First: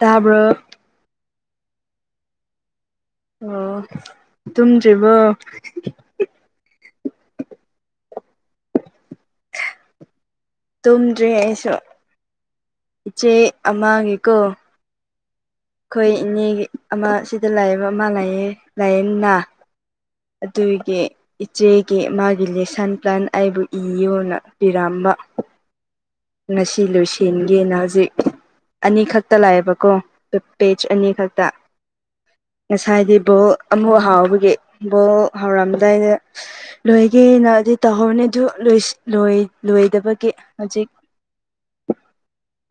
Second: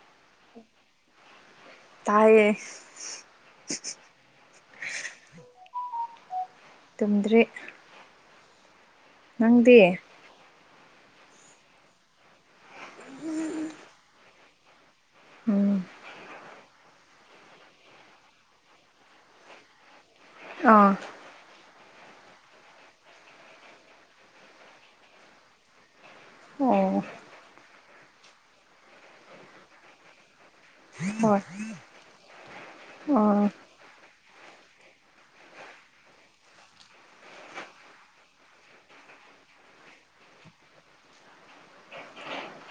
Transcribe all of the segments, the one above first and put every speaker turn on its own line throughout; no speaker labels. ꯇꯥꯕ꯭ꯔꯣ
ꯇꯥꯏꯌꯦ
ꯑꯣ ꯇꯨꯝꯗ꯭ꯔꯤꯕꯣ
ꯇꯨꯝꯗ꯭ꯔꯤ ꯅꯪꯗꯤ
ꯇꯨꯝꯗ꯭ꯔꯤ ꯑꯩꯁꯨ ꯏꯆꯦ ꯑꯃ ꯒꯤꯀꯣ
ꯎꯝ
ꯑꯩꯈꯣꯏ ꯏꯅꯦꯒꯤ ꯑꯃ ꯁꯤꯗ ꯂꯥꯏꯌꯦꯕ ꯑꯃ ꯂꯌꯦ ꯂꯥꯏꯌꯦꯅ
ꯑꯥ
ꯑꯗꯨꯒꯤ ꯆꯦꯒꯤ ꯃꯥꯒꯤ ꯂꯤꯁꯟ ꯄ꯭ꯂꯥꯟ ꯑꯩꯕꯨ ꯏꯌꯣꯅ ꯄꯤꯔꯝꯕ ꯉꯁꯤ
ꯑꯣ
ꯂꯣꯏꯁꯤꯟꯒꯦꯅ ꯍꯧꯖꯤꯛ ꯑꯅꯤꯈꯛꯇ ꯂꯥꯛꯑꯦꯕꯀꯣ ꯄꯦꯖ
ꯍꯣꯏ
ꯑꯅꯤꯈꯛꯇ ꯉꯁꯥꯏꯗꯤ
ꯑꯣ
ꯕꯣꯜ ꯑꯃꯨꯛ ꯍꯥꯎꯕꯒꯤ ꯕꯣꯜ ꯍꯥꯎꯔꯝꯗꯥꯏꯗ ꯂꯣꯏꯒꯦꯅ ꯇꯧꯍꯧꯔꯅꯤ ꯑꯗꯨ ꯂꯣꯏꯁꯤꯟ ꯂꯣꯏ ꯂꯣꯏꯗꯕꯒꯤ ꯍꯧꯖꯤꯛ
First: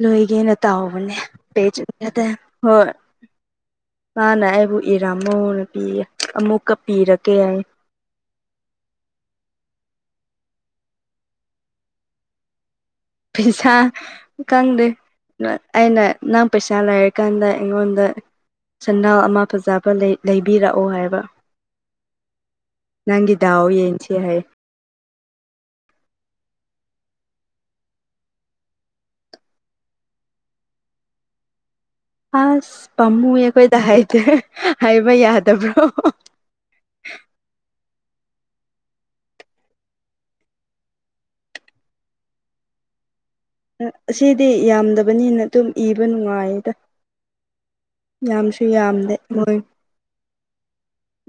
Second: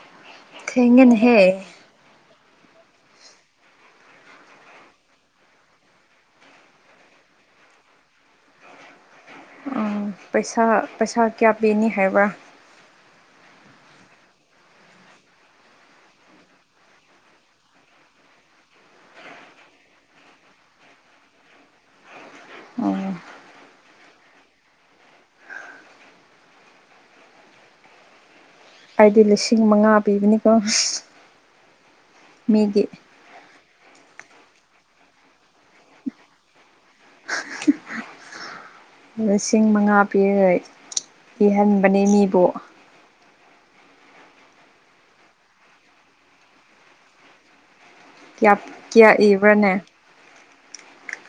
ꯂꯣꯏꯒꯦꯅ ꯇꯧꯕꯅꯦ
ꯊꯦꯡꯉꯦꯅꯦꯍꯦ
ꯄꯦꯖ ꯑꯅꯤꯈꯛꯇ ꯍꯣꯏ ꯃꯥꯅ ꯑꯩꯕꯨ ꯏꯔꯥꯃꯣꯅ ꯄꯤꯌꯦ ꯑꯃꯨꯛꯀ ꯄꯤꯔꯀꯦ ꯍꯥꯏ
[inaudible] ꯄꯩꯁꯥ ꯄꯩꯁꯥ ꯀꯌꯥ ꯄꯤꯅꯤ ꯍꯥꯏꯕ꯭ꯔꯥ
ꯄꯩꯁꯥ ꯈꯪꯗꯦ ꯑꯩꯅ ꯅꯪ ꯄꯩꯁꯥ ꯂꯩꯔꯀꯥꯟꯗ ꯑꯩꯉꯣꯟꯗ ꯁꯅꯥ ꯑꯃ ꯐꯖꯕ ꯂꯩ ꯂꯩꯕꯤꯔꯛꯑꯣ ꯍꯥꯏꯕ
ꯑꯣ
ꯅꯪꯒꯤ ꯗꯥꯥꯎ ꯌꯦꯡꯁꯦ ꯍꯥꯏꯌꯦ
ꯑꯩꯗꯤ ꯂꯤꯁꯤꯡ ꯃꯉꯥ ꯄꯤꯕꯅꯤꯀꯣ ꯃꯤꯒꯤ
ꯑ꯭ꯁ ꯄꯥꯃꯨꯌꯦ ꯑꯈꯣꯏꯗ ꯍꯥꯏꯗꯦ ꯍꯥꯏꯕ ꯌꯥꯗꯕ꯭ꯔꯣ
ꯂꯤꯁꯤꯡ ꯃꯉꯥ [unintelligible] ꯀꯤꯍꯟꯕꯅꯦ ꯃꯤꯕꯨ
ꯑꯁꯤꯗꯤ ꯌꯥꯝꯗꯕꯅꯤꯅ ꯗꯨꯝ ꯏꯕ ꯅꯨꯡꯉꯥꯏꯗ
ꯌꯥ ꯀꯌꯥ ꯏꯕ꯭ꯔꯅꯦ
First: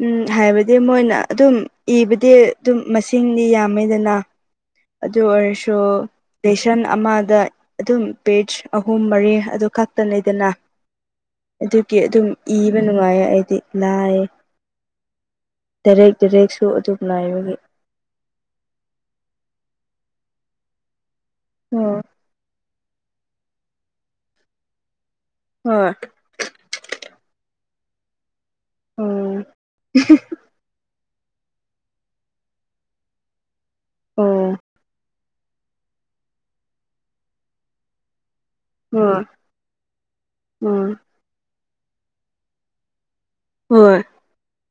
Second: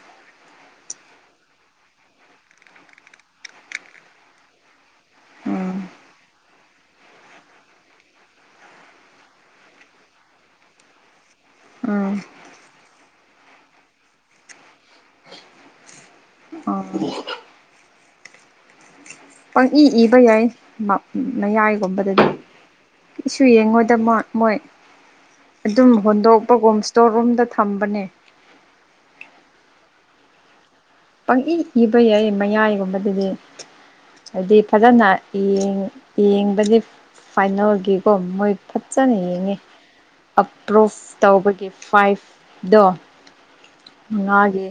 ꯎꯝ ꯍꯥꯏꯕꯗꯤ ꯃꯣꯏꯅ ꯑꯗꯨꯝ ꯏꯕꯗꯤ ꯗꯨꯝ ꯃꯁꯤꯡꯗꯤ ꯌꯥꯝꯃꯦꯗꯅ ꯑꯗꯨ
ꯎꯝ
ꯑꯣꯏꯔꯁꯨ ꯂꯦꯁꯟ ꯑꯃꯗ ꯑꯗꯨꯝ ꯄꯦꯖ ꯑꯍꯨꯝ ꯃꯔꯤ ꯑꯗꯨ ꯈꯛꯇꯅꯦꯗꯅ ꯑꯗꯨꯒꯤ
ꯎꯝ
ꯑꯗꯨꯝ ꯏꯕ ꯅꯨꯡꯉꯥꯏꯌꯦ ꯑꯩꯗꯤ ꯂꯥꯏ ꯇꯦꯔꯦꯛ ꯇꯦꯔꯦꯛꯁꯨ
ꯑꯣ
ꯑꯗꯨꯝ ꯂꯩꯏꯕꯒꯤ
ꯄꯪ ꯏ ꯏꯕ ꯌꯥꯏ ꯃ
ꯑꯣ
ꯃꯌꯥꯏꯒꯨꯝꯕꯗꯗꯤ ꯀꯩꯁꯨ ꯌꯦꯡꯉꯣꯏꯗ ꯃꯥ ꯃꯣꯏ ꯑꯗꯨꯝ
ꯍꯣꯏ
ꯍꯣꯟꯗꯣꯛꯄꯒꯨꯝ ꯁ꯭ꯇꯣꯔ ꯔꯨꯝꯗ ꯊꯝꯕꯅꯦ
[unintelligible]
ꯄꯪꯏ ꯏꯕ ꯌꯥꯏ ꯃꯌꯥꯏꯒꯨꯝꯕꯗꯗꯤ
ꯑꯣ
ꯍꯥꯏꯗꯤ ꯐꯖꯟꯅ ꯌꯦꯡ ꯌꯦꯡꯕꯗꯤ ꯐꯥꯏꯅꯦꯜꯒꯤꯀꯣ ꯃꯣꯏ ꯐꯖꯅ
ꯍꯣꯏ
ꯌꯦꯡꯉꯤ
ꯎꯝ
[unintelligible] ꯇꯧꯕꯒꯤ ꯐꯥꯏꯕꯗꯣ
ꯍꯣꯏ
ꯉꯥꯒꯤ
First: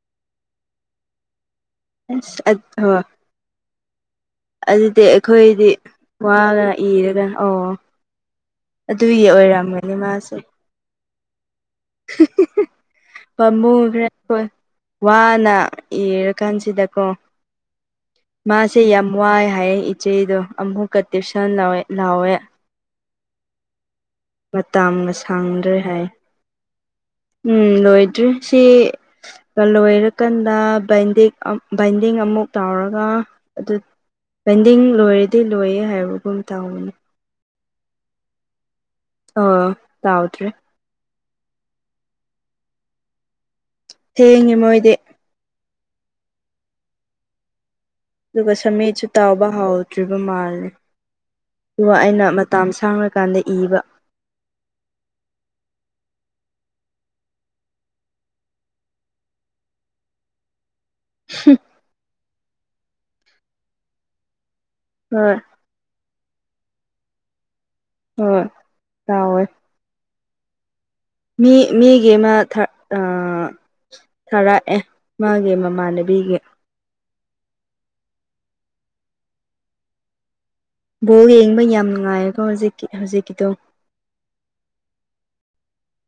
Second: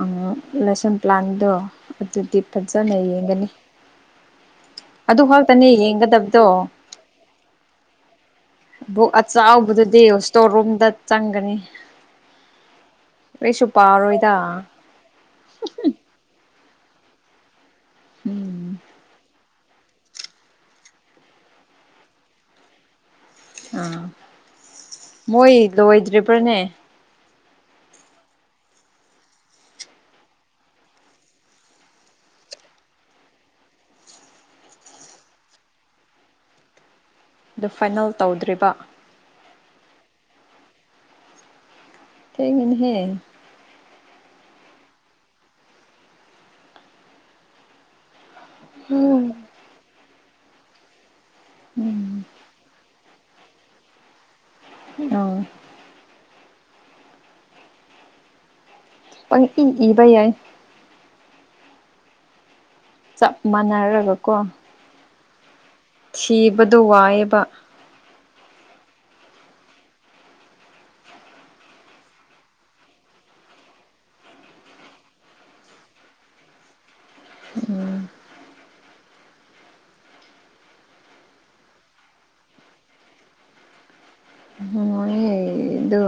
ꯑꯥ ꯂꯦꯁꯟ ꯄ꯭ꯂꯥꯟꯗꯣ ꯑꯗꯨꯗꯤ
ꯑꯁ
ꯐꯖꯟꯅ ꯌꯦꯡꯒꯅꯤ
ꯑꯩꯗꯤ
ꯑꯗꯨ ꯈꯛꯇꯅꯦ
ꯑꯩꯈꯣꯏꯗꯤ
ꯌꯦꯡꯒꯗꯕꯗꯣ
ꯋꯥꯒ ꯏꯔꯒ ꯑꯣ
ꯕꯨꯛ
ꯑꯗꯨꯒꯤ ꯑꯣꯏꯔꯝꯒꯅꯤ
ꯑꯆꯥꯎꯕꯗꯨꯗꯤ
ꯃꯥꯁꯦ
ꯁ꯭ꯇꯣꯔ ꯔꯨꯝꯗ ꯆꯪꯒꯅꯤ
[unintelligible]
ꯀꯔꯤꯁꯨ ꯄꯥꯔꯣꯏꯗ
[unintelligible] ꯋꯥꯅ ꯏꯔ ꯀꯥꯟꯁꯤꯗ
ꯎꯝ
ꯃꯥꯁꯦ ꯌꯥꯝ ꯋꯥꯏ ꯍꯥꯏ ꯏꯆꯦꯗꯣ ꯑꯃꯨꯛꯀ ꯇꯨꯏꯁꯟ ꯂꯧꯋꯦ ꯂꯥꯎꯋꯦ
ꯑꯥ
ꯃꯇꯝꯒ
ꯃꯣꯏ
ꯁꯪꯗ꯭ꯔꯦ ꯍꯥꯏ
ꯂꯣꯏꯗ꯭ꯔꯤꯕ꯭ꯔꯥꯅꯦ
ꯎꯝ ꯂꯣꯏꯗ꯭ꯔꯤ ꯁꯤ ꯂꯣꯏꯔꯀꯥꯟꯗ ꯕꯥꯏꯟꯗꯤ ꯑꯥ ꯕꯥꯏꯟꯗꯤꯡ ꯑꯃꯨꯛ ꯑꯃꯨꯛ ꯇꯥꯎꯔꯒ ꯑꯗꯨ ꯄꯦꯟꯗꯤꯡ ꯂꯣꯏꯔꯗꯤ ꯂꯣꯏꯌꯦ ꯍꯥꯏꯕꯒꯨꯝ ꯇꯧꯋꯦꯅꯦ
ꯑꯗꯨ ꯐꯥꯏꯅꯦꯜ ꯇꯧꯗ꯭ꯔꯤꯕ
ꯑꯥ ꯇꯥꯎꯗ꯭ꯔꯤ
ꯊꯦꯡꯢꯅꯦꯍꯦ
ꯊꯦꯡꯉꯤ ꯃꯣꯏꯗꯤ ꯑꯗꯨꯒ ꯁꯃꯤꯠꯁꯨ
ꯎꯝ
ꯇꯥꯎꯕ ꯍꯥꯎꯗ꯭ꯔꯤꯕ ꯃꯥꯜꯂꯦ ꯑꯗꯨꯒ ꯑꯩꯅ ꯃꯇꯝ ꯁꯥꯡꯅ ꯀꯥꯟꯗ ꯏꯕ
[unintelligible] ꯄꯪꯏ ꯏꯕ ꯌꯥꯏ
[unintelligible]
ꯆꯞ ꯃꯥꯟꯅꯔꯒ ꯀꯣ
[unintelligible]
ꯊꯤꯕꯗꯣ ꯋꯥꯏꯌꯦꯕ
ꯍꯣꯏ ꯇꯧꯋꯦ ꯃꯤ ꯃꯤ ꯒꯤꯅ ꯃꯊꯠ ꯑꯥ ꯊꯔꯛꯑꯦ ꯃꯥꯒꯤ ꯃꯃꯥꯟꯅꯕꯤꯒꯤ ꯕꯣꯜ ꯌꯦꯡꯕ ꯌꯥꯝ ꯅꯨꯡꯉꯥꯏꯔꯦꯀꯣ ꯍꯧꯖꯤꯛ ꯍꯧꯖꯤꯛꯀꯤꯗꯣ
ꯍꯣꯏ ꯑꯗꯨ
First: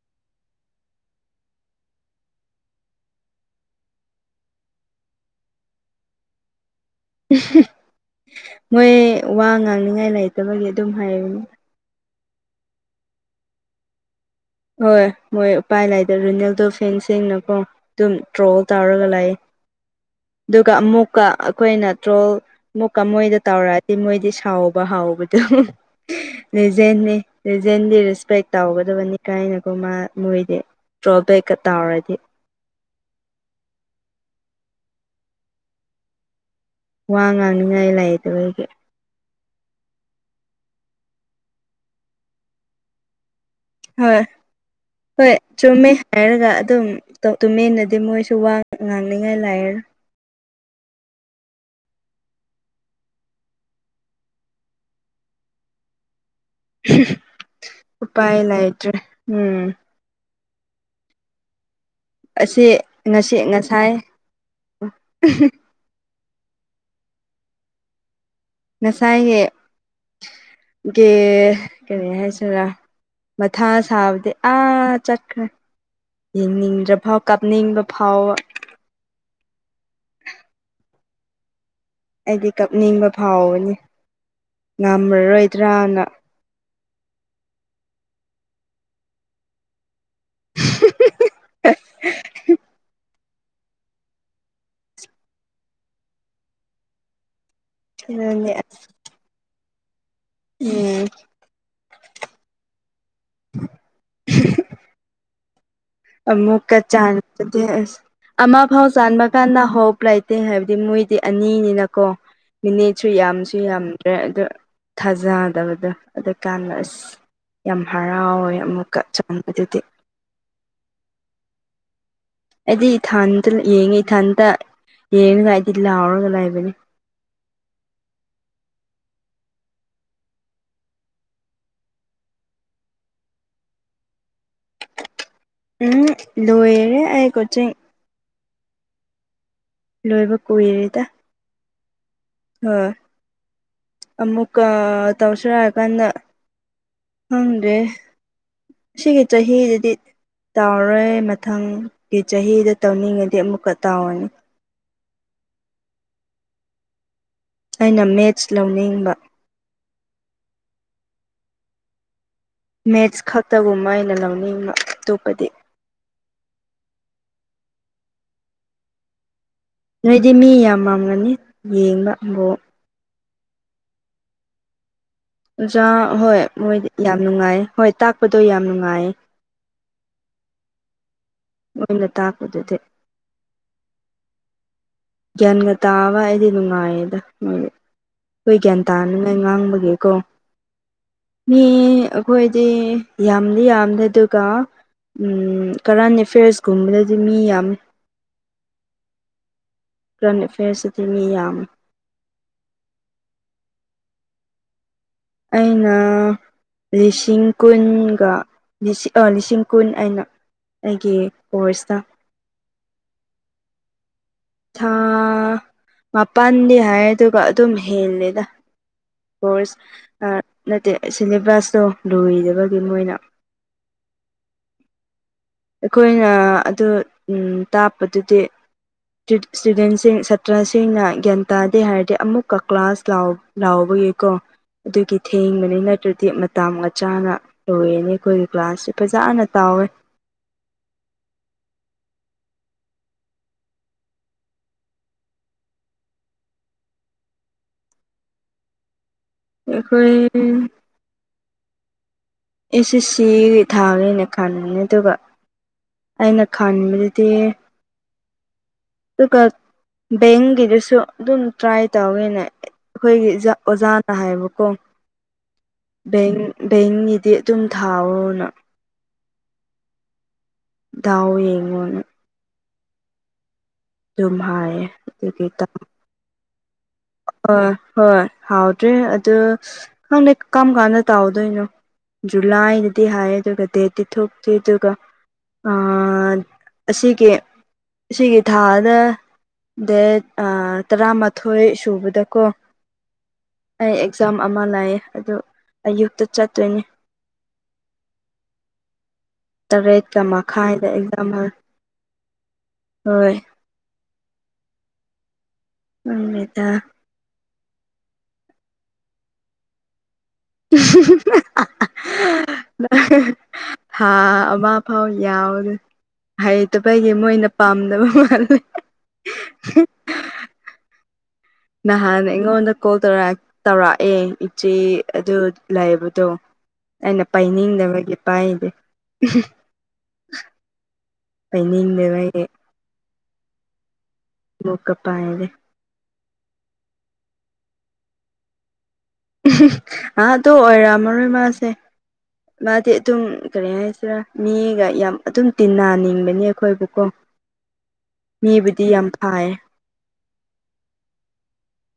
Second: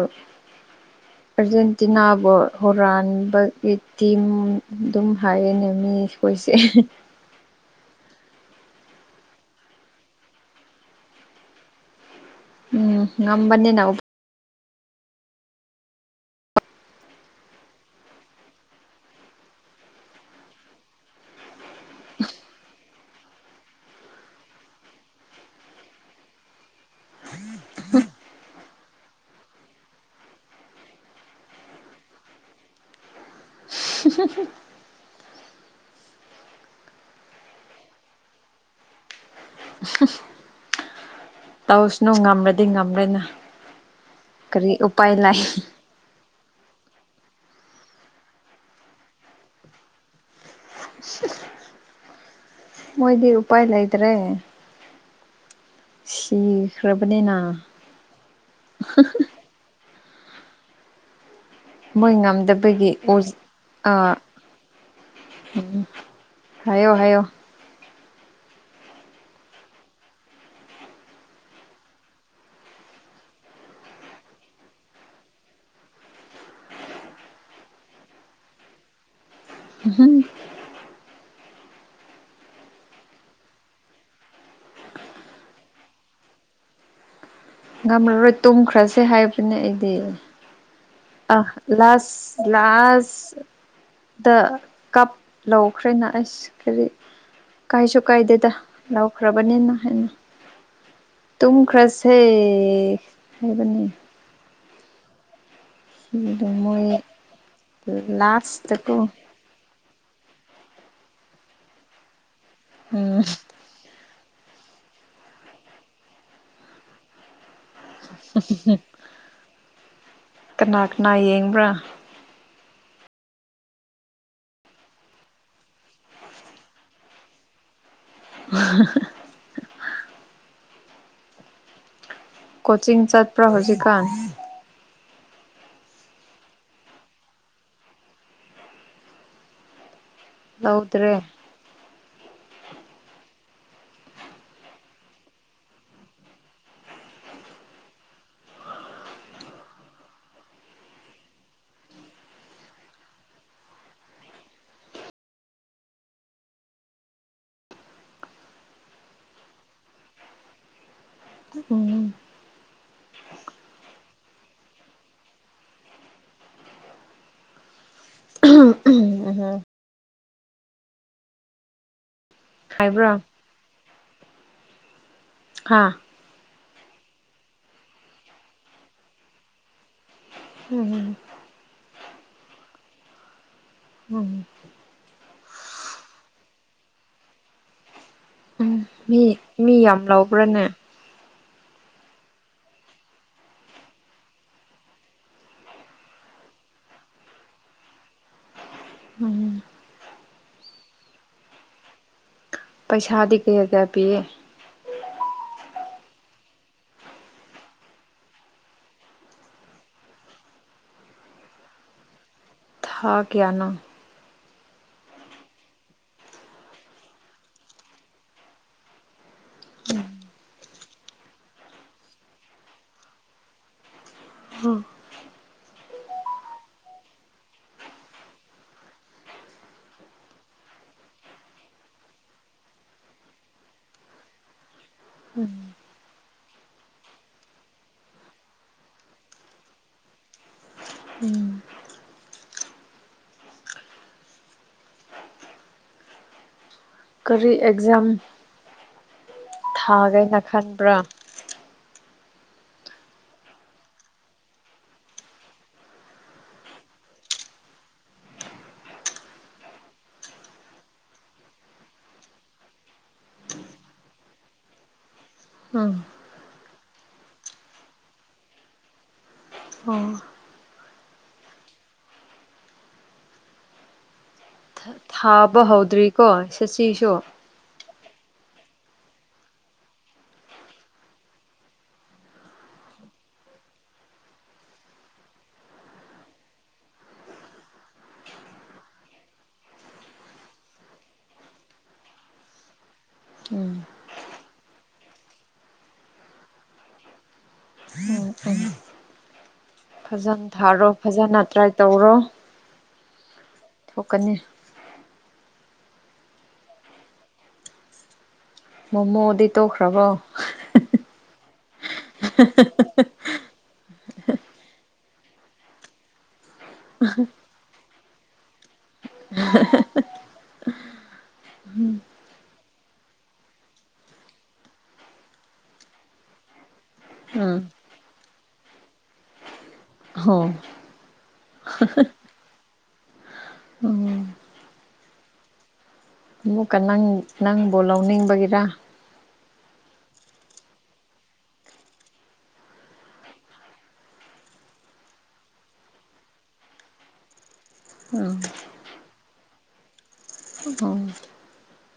ꯑꯥꯔꯖꯦꯟꯇꯤꯅꯥꯕꯨ ꯍꯨꯔꯥꯟꯕꯒꯤ ꯇꯤꯝ ꯑꯗꯨꯝ ꯍꯥꯏꯌꯦꯅꯦ ꯃꯤ ꯑꯩꯈꯣꯏꯁꯦ
ꯃꯣꯏ ꯋꯥ ꯉꯥꯡꯅꯤꯉꯥꯏ ꯂꯩꯇꯕꯒꯤ ꯑꯗꯨꯝ ꯍꯥꯏꯕꯅꯦ
ꯎꯝ ꯉꯝꯕꯅꯤ ꯅꯥꯎ
ꯍꯣꯏ ꯃꯣꯏ ꯎꯄꯥꯏ ꯂꯩꯥꯇꯕꯒꯤ ꯀꯣ ꯐꯦꯟ ꯁꯤꯡꯅꯀꯣ ꯑꯗꯨꯝ ꯇ꯭ꯔꯣꯜ ꯇꯧꯔꯒ ꯂꯥꯛꯏ ꯑꯗꯨꯒ ꯑꯃꯨꯛꯀ ꯑꯩꯈꯣꯏꯅ ꯇ꯭ꯔꯣꯜ ꯑꯃꯨꯛꯀ ꯃꯣꯏꯗ ꯇꯧꯔꯛꯑꯗꯤ ꯃꯣꯏꯗꯤ ꯁꯥꯎꯕ ꯀꯣ ꯁꯥꯎꯕꯗꯣ ꯂꯤꯖꯦꯟꯅꯤ ꯃꯤꯖꯦꯟꯕꯨ ꯔꯦꯁꯄꯦꯛ ꯇꯧꯒꯗꯕꯅꯤ ꯀꯥꯏꯅꯀꯣ ꯃꯥ ꯃꯣꯏꯗꯤ ꯗ꯭ꯔꯣꯕꯦꯛꯀ ꯇꯥꯎꯔꯗꯤ ꯋꯥ ꯉꯥꯡꯅꯤꯉꯥꯏ ꯂꯩꯇꯕꯒꯤ
ꯇꯧꯁꯅꯨ ꯉꯝ꯭ꯔꯗꯤ ꯉꯝꯔꯦꯅ
ꯍꯣꯏ
ꯀꯔꯤ ꯎꯄꯥꯏ
ꯍꯣꯏ
ꯂꯩ
ꯆꯨꯝꯃꯦ ꯍꯥꯏꯔꯒ ꯑꯗꯨꯝ ꯇꯨꯃꯤꯟꯅꯗꯤ ꯃꯣꯏꯁꯨ ꯋꯥ ꯉꯥꯡꯅꯤꯡꯉꯥꯏ ꯂꯩꯔꯔꯣꯏ
ꯃꯣꯏꯗꯤ ꯎꯄꯥꯏ ꯂꯩꯇꯔꯦ
ꯎꯄꯥꯏ ꯂꯩꯇ꯭ꯔꯦ ꯎꯝ
ꯃꯣꯏ
ꯑꯁꯤ
ꯉꯝꯗꯕꯒꯤ ꯄꯣꯁ
ꯉꯁꯤ ꯉꯁꯥꯏ
ꯎꯝ ꯍꯥꯏꯌꯣ ꯍꯥꯏꯌꯣ
ꯉꯁꯥꯏꯅꯦ ꯀꯦ ꯀꯔꯤ ꯍꯥꯏꯁꯤꯔꯥ ꯃꯊ ꯁꯥꯕꯗꯤ ꯑꯥ ꯆꯠꯈ꯭ꯔꯦ ꯌꯦꯡꯅꯤꯡꯗ꯭ꯔꯐꯥꯎ ꯀꯥꯞꯅꯤꯡꯕ ꯐꯥꯎꯕ
ꯍꯨꯝ ꯍꯨꯝ
ꯑꯩꯗꯤ ꯀꯞꯅꯤꯡꯕ ꯐꯥꯎꯕꯅꯤ ꯉꯝꯃꯔꯣꯏꯗ꯭ꯔꯅ
ꯉꯝꯂꯔꯣꯏ ꯇꯨꯝꯈ꯭ꯔꯁꯦ ꯍꯥꯏꯕꯅꯦ ꯑꯩꯗꯤ ꯑꯥ ꯂꯥꯁ ꯂꯥꯁ ꯗ ꯀꯞ ꯂꯧꯈ꯭ꯔꯦꯅ ꯑꯁ ꯀꯔꯤ ꯀꯥꯏꯁꯨ ꯀꯥꯏꯗꯦꯗ
ꯑꯗꯨꯅꯦ ꯑꯁ
ꯂꯧꯈ꯭ꯔꯕꯅꯤꯅ ꯍꯥꯏꯅ
ꯎꯝ
ꯇꯨꯝꯈ꯭ꯔꯁꯦ ꯍꯥꯏꯕꯅꯤ ꯑꯗꯨ
ꯑꯃꯨ
ꯃꯣꯏ
ꯀꯆꯥꯟ ꯑꯃ ꯐꯥꯎ
ꯂꯥꯁꯇꯀꯣ
ꯆꯥꯟꯕ ꯀꯥꯟꯗ ꯍꯣꯞ ꯂꯩꯥꯏꯇꯦ ꯍꯥꯏꯕꯗꯤ ꯃꯣꯏꯗꯤ ꯑꯅꯤꯅꯤꯅꯀꯣ ꯃꯤꯅꯤꯠꯁꯨ
ꯎꯝ
ꯌꯥꯝꯁꯨ ꯌꯥꯝ ꯑꯗꯨ ꯊꯥꯖꯗꯕꯗꯣ ꯑꯗꯨ ꯀꯥꯟꯗ ꯑꯁ ꯌꯥꯝ ꯍꯔꯥꯎꯋꯦ ꯑꯃꯨꯛꯀ ꯆꯪꯕ ꯑꯗꯨꯗꯤ
ꯃꯥ ꯀꯅꯥ ꯌꯦꯡꯕ꯭ꯔꯥ
ꯑꯩꯗꯤ ꯏꯊꯟꯇ ꯌꯦꯡꯉꯤ ꯏꯊꯟꯇ ꯌꯦꯡꯉꯒ ꯑꯩꯗꯤ ꯂꯥꯎꯔꯒ ꯂꯩꯕꯅꯦ
[inaudible] ꯀꯣꯆꯤꯡ ꯆꯠꯄ꯭ꯔꯥ ꯍꯧꯖꯤꯛꯀꯥꯟ
ꯎꯝ ꯂꯣꯏꯔꯦ ꯑꯩ ꯀꯣꯆꯤꯡ ꯂꯣꯏꯕ ꯀꯨꯏꯔꯦꯗ
ꯂꯧꯗ꯭ꯔꯦ
ꯍꯣꯏ ꯑꯃꯨꯛꯀ ꯇꯧꯁꯤꯔ ꯀꯟꯅ ꯈꯪꯗꯦ ꯁꯤꯒꯤ ꯆꯥꯍꯤꯁꯤꯗꯤ ꯇꯥꯎꯔꯣꯏ ꯃꯊꯪꯒꯤ ꯆꯍꯤꯗ ꯇꯧꯅꯤꯡꯉꯗꯤ ꯑꯃꯨꯛꯀ ꯇꯥꯎꯔꯅꯤ ꯑꯩꯅ ꯃꯦꯠꯁ ꯂꯧꯅꯤꯡꯕ
ꯑꯣ
ꯃꯦꯠꯁ ꯈꯛꯇꯒꯨꯝꯕ ꯑꯩꯅ ꯂꯧꯅꯤꯡꯕ ꯑꯇꯣꯞꯄꯗꯤ
ꯎꯝ
ꯅꯣꯏꯗꯤ ꯃꯤ ꯌꯥꯝꯃꯝꯒꯅꯤ ꯌꯦꯡꯕ ꯕꯣꯜ
ꯈꯥꯏꯕ꯭ꯔꯣ ꯍꯥ
ꯑꯣꯖꯥ ꯍꯣꯏ ꯃꯣꯏꯗꯤ ꯌꯥꯝ ꯅꯨꯡꯉꯥꯏ ꯍꯣꯏ ꯇꯥꯛꯄꯗꯣ ꯌꯥꯝ ꯅꯨꯡꯉꯥꯏꯌꯦ
ꯎꯝ ꯎꯝ
ꯅꯣꯏꯅ ꯇꯥꯛꯄꯗꯨꯗꯤ
ꯎꯝ
ꯒ꯭ꯌꯥꯟꯒ ꯇꯥꯕ ꯑꯩꯗꯤ ꯅꯨꯡꯉꯥꯏꯌꯦꯗ ꯃꯣꯏ ꯑꯩꯈꯣꯏ
ꯎꯝ
ꯒ꯭ꯌꯥꯟ
ꯃꯤ
ꯇꯥꯅꯉꯥꯏ
ꯃꯤ
ꯉꯥꯡꯕꯒꯤ
ꯌꯥꯝ
ꯀꯣ
ꯂꯧꯕ꯭ꯔꯥꯅꯦ
ꯃꯤ ꯑꯩꯈꯣꯏꯗꯤ ꯌꯥꯝꯗꯤ ꯌꯥꯝꯗꯦ ꯑꯗꯨꯒ ꯎꯝ ꯀꯔꯦꯟ ꯑꯦꯐꯤꯌꯔꯁꯀꯨꯝꯕꯗꯗꯤ ꯃꯤ ꯌꯥꯝꯃꯤ
ꯃꯅꯦ
ꯀ꯭ꯔꯟ ꯑꯦꯐꯤꯌꯔꯁꯇꯗꯤ ꯃꯤ ꯌꯥꯝꯃꯦ
ꯄꯩꯁꯥꯗꯤ ꯀꯩꯌꯥ ꯀꯩꯌꯥ ꯄꯤꯔꯦ
ꯑꯩꯅ ꯂꯤꯁꯤꯡ ꯀꯨꯟꯒ ꯂꯤꯁꯤꯡ ꯀꯨꯟ ꯑꯩꯅ ꯑꯩꯒꯤ ꯀꯣꯔꯁꯇ
ꯊꯥ ꯀꯌꯥꯅꯣ
ꯊꯥ ꯃꯥꯄꯟꯗꯤ ꯍꯥꯏ ꯑꯗꯨꯒ ꯑꯗꯨꯝ ꯍꯦꯜꯂꯦꯗ ꯀꯣꯔꯁ ꯅꯠꯇꯦ ꯁꯤꯂꯦꯕꯁꯇꯣ ꯂꯣꯏꯗꯕꯒꯤ ꯃꯣꯏꯅ
[inaudible]
ꯑꯩꯈꯣꯏꯅ ꯑꯗꯨ ꯇꯥꯞꯄꯗꯨꯗꯤ ꯏꯁꯇꯨꯗꯦꯟꯁꯤꯡ ꯁꯥꯇ꯭ꯔꯁꯤꯡꯅ ꯒ꯭ꯌꯥꯟ ꯇꯥꯗꯦ ꯍꯥꯏꯔꯗꯤ ꯑꯃꯨꯛꯀ ꯀ꯭ꯂꯥꯁ ꯂꯥꯎ ꯂꯥꯎꯕꯒꯤ ꯀꯣ ꯑꯗꯨꯒꯤ ꯊꯦꯡꯕꯅꯤ ꯅꯠꯇ꯭ꯔꯗꯤ ꯃꯇꯝꯒ ꯆꯥꯥꯅ ꯂꯣꯏꯔꯦꯅꯤ ꯑꯩꯈꯣꯏꯒꯤ ꯒ꯭ꯂꯥꯁꯁꯦ ꯐꯖꯅ ꯇꯥꯎ ꯋꯦ
ꯎꯝ ꯀꯔꯤ ꯑꯦꯛꯖꯥꯝ
ꯑꯩꯈꯣꯏ
ꯊꯥꯒꯦꯅ ꯈꯟꯕ꯭ꯔꯥ
ꯑꯦꯁꯦ ꯁꯤ ꯊꯥꯅꯦꯅ ꯈꯟꯅꯕꯅꯦ ꯑꯗꯨꯒ ꯑꯩꯅ ꯈꯟꯕꯗꯗꯤ ꯇꯨꯀꯥ ꯕꯦꯡꯒꯤꯗꯨꯁꯨ ꯑꯗꯨꯝ ꯇ꯭ꯔꯥꯏ ꯇꯧꯋꯦꯅꯦ ꯑꯩꯈꯣꯏꯒꯤ ꯑꯣꯖꯥꯅ ꯍꯥꯏꯕꯀꯣ
[inaudible]
ꯕꯦꯡ ꯕꯦꯡꯒꯤꯗꯤ ꯑꯗꯨꯝ ꯊꯥꯎꯑꯣꯅ
ꯑꯣ
ꯗꯥꯎ ꯌꯦꯡꯉꯣꯅ ꯑꯗꯨꯨꯝ ꯍꯥꯏꯌꯦ
ꯊꯥꯕ ꯍꯧꯗ꯭ꯔꯤꯀꯣ ꯁꯁꯤ
ꯑꯥ ꯍꯣꯏ ꯍꯥꯎꯗ꯭ꯔꯤ ꯑꯗꯨ ꯈꯪꯗꯦ ꯀꯔꯝ ꯀꯥꯟꯗ ꯇꯥꯎꯗꯣꯏꯅꯣ ꯖꯨꯂꯥꯏꯗꯗꯤ ꯍꯥꯏ ꯑꯗꯨꯒ ꯗꯦꯠꯇꯤ ꯊꯣꯛꯇ꯭ꯔꯤ ꯑꯗꯨꯒ ꯑꯥ ꯑꯁꯤꯒꯤ ꯁꯤꯒꯤ ꯊꯥꯗ ꯗꯦꯠ ꯇꯔꯥꯃꯥꯊꯣꯏ ꯆꯨꯕꯗꯀꯣ ꯑꯩ ꯑꯦꯛꯖꯥꯝ ꯑꯃ ꯂꯩꯌꯦ ꯑꯗꯨ ꯑꯌꯨꯛꯇ ꯆꯠꯇꯣꯏꯅꯦ
ꯑꯣꯑꯣ
ꯇꯔꯦꯠꯀ ꯃꯈꯥꯏꯗ ꯑꯦꯛꯖꯥꯝ
ꯐꯖꯅ
ꯑꯃ
ꯇ꯭ꯔꯥꯏ ꯇꯧꯔꯣ
ꯍꯣꯏ
ꯊꯣꯛꯀꯅꯤ
ꯃꯝꯃꯦꯗ
ꯃꯣꯃꯣꯗꯤ ꯇꯣꯛꯈ꯭ꯔꯕꯣ
[inaudible] ꯊꯥ ꯑꯃ ꯐꯥꯎ ꯌꯥꯎꯗꯦ ꯍꯩꯇꯕꯒꯤ ꯃꯣꯏꯅ ꯄꯥꯝꯗꯕ ꯃꯥꯜꯂꯦ [inaudible] ꯅꯍꯥꯟ ꯑꯩꯉꯣꯟꯗ ꯀꯣꯜ ꯇꯧꯔꯛ ꯇꯧꯔꯛꯑꯦ ꯏꯆꯦ ꯑꯗꯨ ꯂꯩꯕꯗꯣ ꯑꯩꯅ
ꯎꯝ
ꯄꯥꯏꯅꯤꯡꯗꯕꯒꯤ ꯄꯥꯏꯗꯦ
ꯍꯣ
ꯄꯥꯏꯅꯤꯡꯗꯕꯒꯤ
ꯎꯝ
ꯂꯣꯛꯀ ꯄꯥꯢꯔꯦ
ꯑꯃꯨꯛꯀ ꯅꯪ ꯅꯪꯕꯨ ꯂꯧꯅꯤꯡꯕꯒꯤꯔꯥ
[inaudible] ꯑꯗꯣ ꯑꯣꯏꯔꯝ ꯃꯔꯣꯏ ꯃꯥꯁꯦ ꯃꯥꯗꯤ ꯑꯗꯨꯝ ꯀꯔꯤ ꯍꯥꯏꯁꯤꯔꯥ ꯃꯤꯒ ꯌꯥꯝ ꯑꯗꯨꯝ ꯇꯤꯟꯅꯅꯤꯡꯕꯅꯤ ꯑꯩꯈꯣꯏꯕꯨꯀꯣ
[inaudible]
ꯃꯤꯕꯨꯗꯤ ꯌꯥꯝ ꯐꯩꯑꯦ
[unintelligible]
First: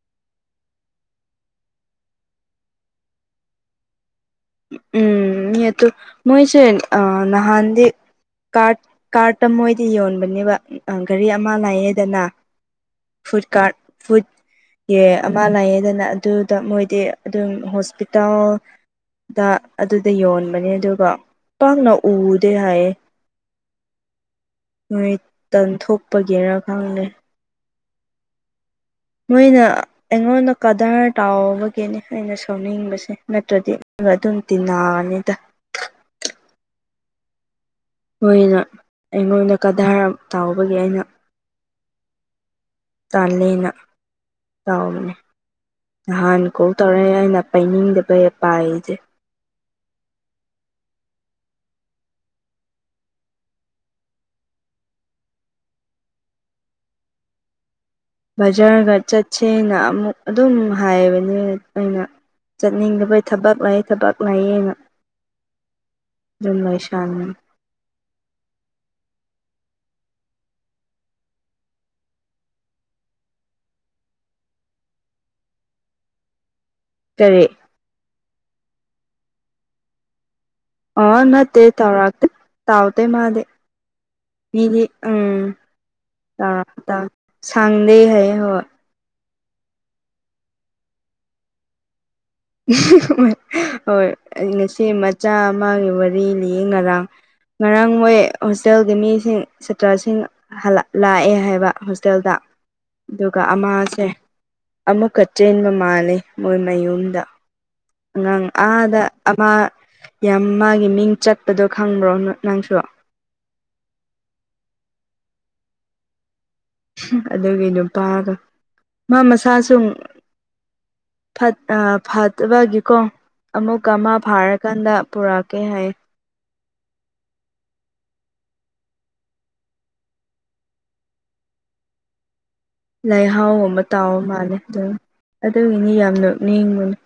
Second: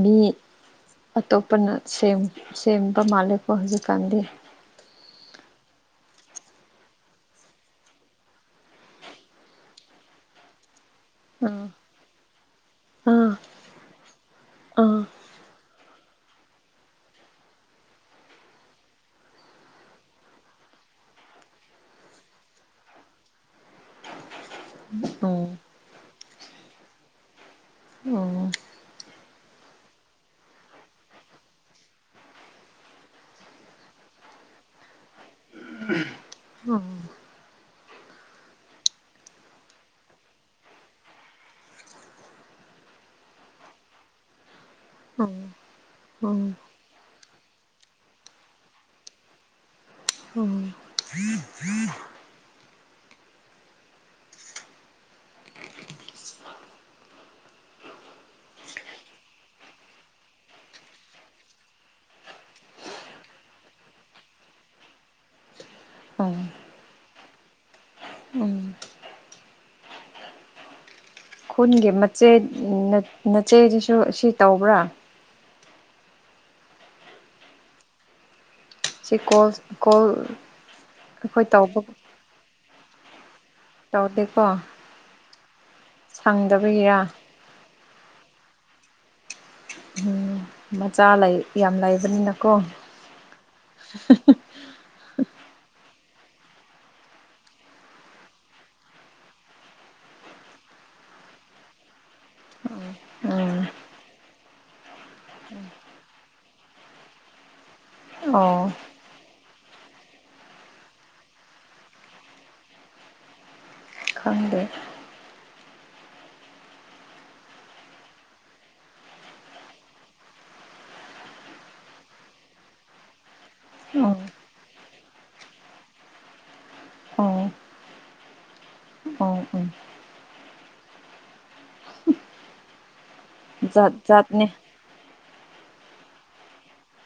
ꯃꯤ ꯑꯇꯣꯞꯄꯅ ꯁꯦꯝ ꯁꯦꯝꯕ ꯃꯥꯜꯂꯦꯀꯣ ꯍꯧꯖꯤꯛꯀꯥꯟꯗꯤ
ꯑꯨꯝ ꯃꯤꯑꯇꯣ ꯃꯣꯏꯁꯦ ꯑ ꯅꯍꯥꯟꯗꯤ ꯀꯥꯔ ꯀꯥꯔꯠꯇ ꯃꯣꯏꯗꯤ ꯌꯣꯟꯕꯅꯦꯕ ꯒꯔꯤ ꯑꯃ
ꯎꯝ
ꯂꯩꯑꯦꯗꯅ
ꯑꯥ
ꯐꯨꯠ ꯀꯥꯔꯠ ꯐꯨꯠ
ꯑꯥ
ꯌꯦ ꯑꯃ ꯂꯩꯌꯦꯗꯅ ꯑꯗꯨꯗ ꯃꯣꯏꯗꯤ ꯑꯗꯨꯝ ꯍꯣꯁꯄꯤꯇꯥꯜ ꯗ ꯑꯗꯨꯗ ꯌꯣꯟꯕꯅꯦ ꯑꯗꯨꯒ ꯄꯥꯛꯅ ꯎꯗꯦ ꯍꯥꯏꯌꯦ ꯃꯣꯢ
ꯎꯝ
ꯇꯟꯊꯣꯛꯄꯒꯤꯔꯥ ꯈꯪꯗꯦ
ꯎꯝ
ꯃꯣꯏꯅ ꯑꯩꯉꯣꯟꯗ ꯀꯗꯥꯔ ꯇꯧꯕꯒꯤꯅꯦ ꯑꯩꯅ ꯁꯥꯎꯅꯤꯡꯕꯁꯦ ꯅꯠꯇ꯭ꯔꯗꯤ ꯍꯣꯢ ꯑꯗꯨꯝ ꯇꯤꯟꯅꯅꯤꯗ ꯃꯣꯏꯅ ꯑꯩꯉꯣꯟꯗ ꯀꯗꯥꯔ ꯇꯧꯕꯒꯤ ꯑꯩꯅ ꯇꯜꯂꯦꯅ ꯇꯧꯕꯅꯦ
ꯎꯝ ꯎꯝ
ꯅꯍꯥꯟ ꯀꯣꯜ ꯇꯧꯔꯛꯑꯦ ꯑꯩꯅ ꯄꯥꯏꯅꯤꯡꯗꯕꯒꯤ ꯄꯥꯏꯗꯦ
ꯎꯝ ꯎꯝ
ꯕꯖꯥꯔꯒ ꯆꯠꯁꯦꯅ ꯑꯃꯨꯛ ꯑꯗꯨꯝ ꯍꯥꯏꯕꯅꯦ ꯑꯩꯅ ꯆꯠꯅꯤꯡꯗꯕꯩ ꯊꯕꯛ ꯂꯩ ꯊꯕꯛ ꯂꯩꯌꯦꯅ ꯑꯗꯨꯝ ꯂꯩꯁꯟꯕꯅꯦ
ꯑꯨꯝ ꯈꯨꯟꯒꯤ ꯃꯆꯦ ꯅꯆꯦꯗꯨꯁꯨ ꯁꯤ ꯇꯧꯕ꯭ꯔ
ꯀꯔꯤ
ꯁꯤ ꯀꯣꯜ ꯀꯣꯜ
ꯑ
ꯑꯩꯈꯣꯏ
ꯅꯠꯇꯦ
ꯇꯧꯕ
ꯇꯧꯔꯛꯇꯦ ꯇꯧꯗꯦ ꯃꯥꯗꯤ
ꯇꯧꯗꯦꯀꯣ
ꯃꯤꯗꯤ ꯑꯪ ꯇ ꯇ
ꯁꯪꯗꯕꯒꯤꯔ
ꯁꯪ ꯂꯩ ꯍꯥꯏꯌꯦ ꯍꯣꯏ
ꯍꯨꯝ ꯃꯆꯥ ꯂꯩ ꯌꯥꯝ ꯂꯩꯕꯅꯤꯅ
[inaudible] ꯍꯣꯏ ꯍꯣꯢ ꯉꯁꯤ ꯃꯆꯥ ꯑꯃꯒꯤ ꯋꯔꯤ ꯂꯤ ꯂꯤꯌꯦ ꯉꯔꯥꯡ ꯉꯔꯥꯡ ꯃꯣꯏ ꯍꯣꯁꯇꯦꯜꯒꯤ ꯃꯤꯁꯤꯡ ꯁꯥꯇ꯭ꯔꯁꯤꯡ ꯍꯜꯂ ꯂꯥꯛꯑꯦ ꯍꯥꯏꯕ ꯍꯣꯁꯇꯦꯜꯗ ꯑꯗꯨꯒ
ꯎꯝ
ꯑꯃꯁꯦ ꯑꯃꯨꯛꯀ ꯆꯦꯟꯕ ꯃꯥꯜꯂꯦ ꯃꯣꯏ ꯃꯌꯨꯝꯗ ꯉꯪ
ꯑꯣ
ꯑꯥꯗ ꯑꯃ ꯌꯥꯝ ꯃꯥꯒꯤ ꯃꯤꯡ ꯆꯠꯄꯗꯣ ꯈꯪꯕ꯭ꯔꯣ ꯅꯪꯁꯨ
ꯈꯪꯗꯦ
ꯑꯗꯨꯒꯤ ꯅꯨꯄꯥꯗꯣ ꯃꯥ ꯃꯁꯥꯁꯨ ꯐꯠ ꯑꯥ ꯐꯠꯇꯕꯒꯤ ꯀꯣ ꯑꯃꯨꯛꯀ
ꯑꯣ
ꯃ ꯐꯥꯔꯀꯥꯟꯗ ꯄꯨꯔꯛꯀꯦ ꯍꯥꯏꯌꯦ
ꯑꯣ ꯑꯣ ꯎꯝ
ꯂꯩꯥꯏꯍꯥꯎ ꯑꯃ
ꯖꯥꯠ
ꯇꯥꯎꯕ
ꯖꯥꯠꯅꯦ
ꯃꯥꯜꯂꯦ ꯑꯗꯨ ꯑꯗꯨꯒꯤꯅꯤ ꯌꯥꯝꯅ ꯅꯤꯡꯕꯗꯣ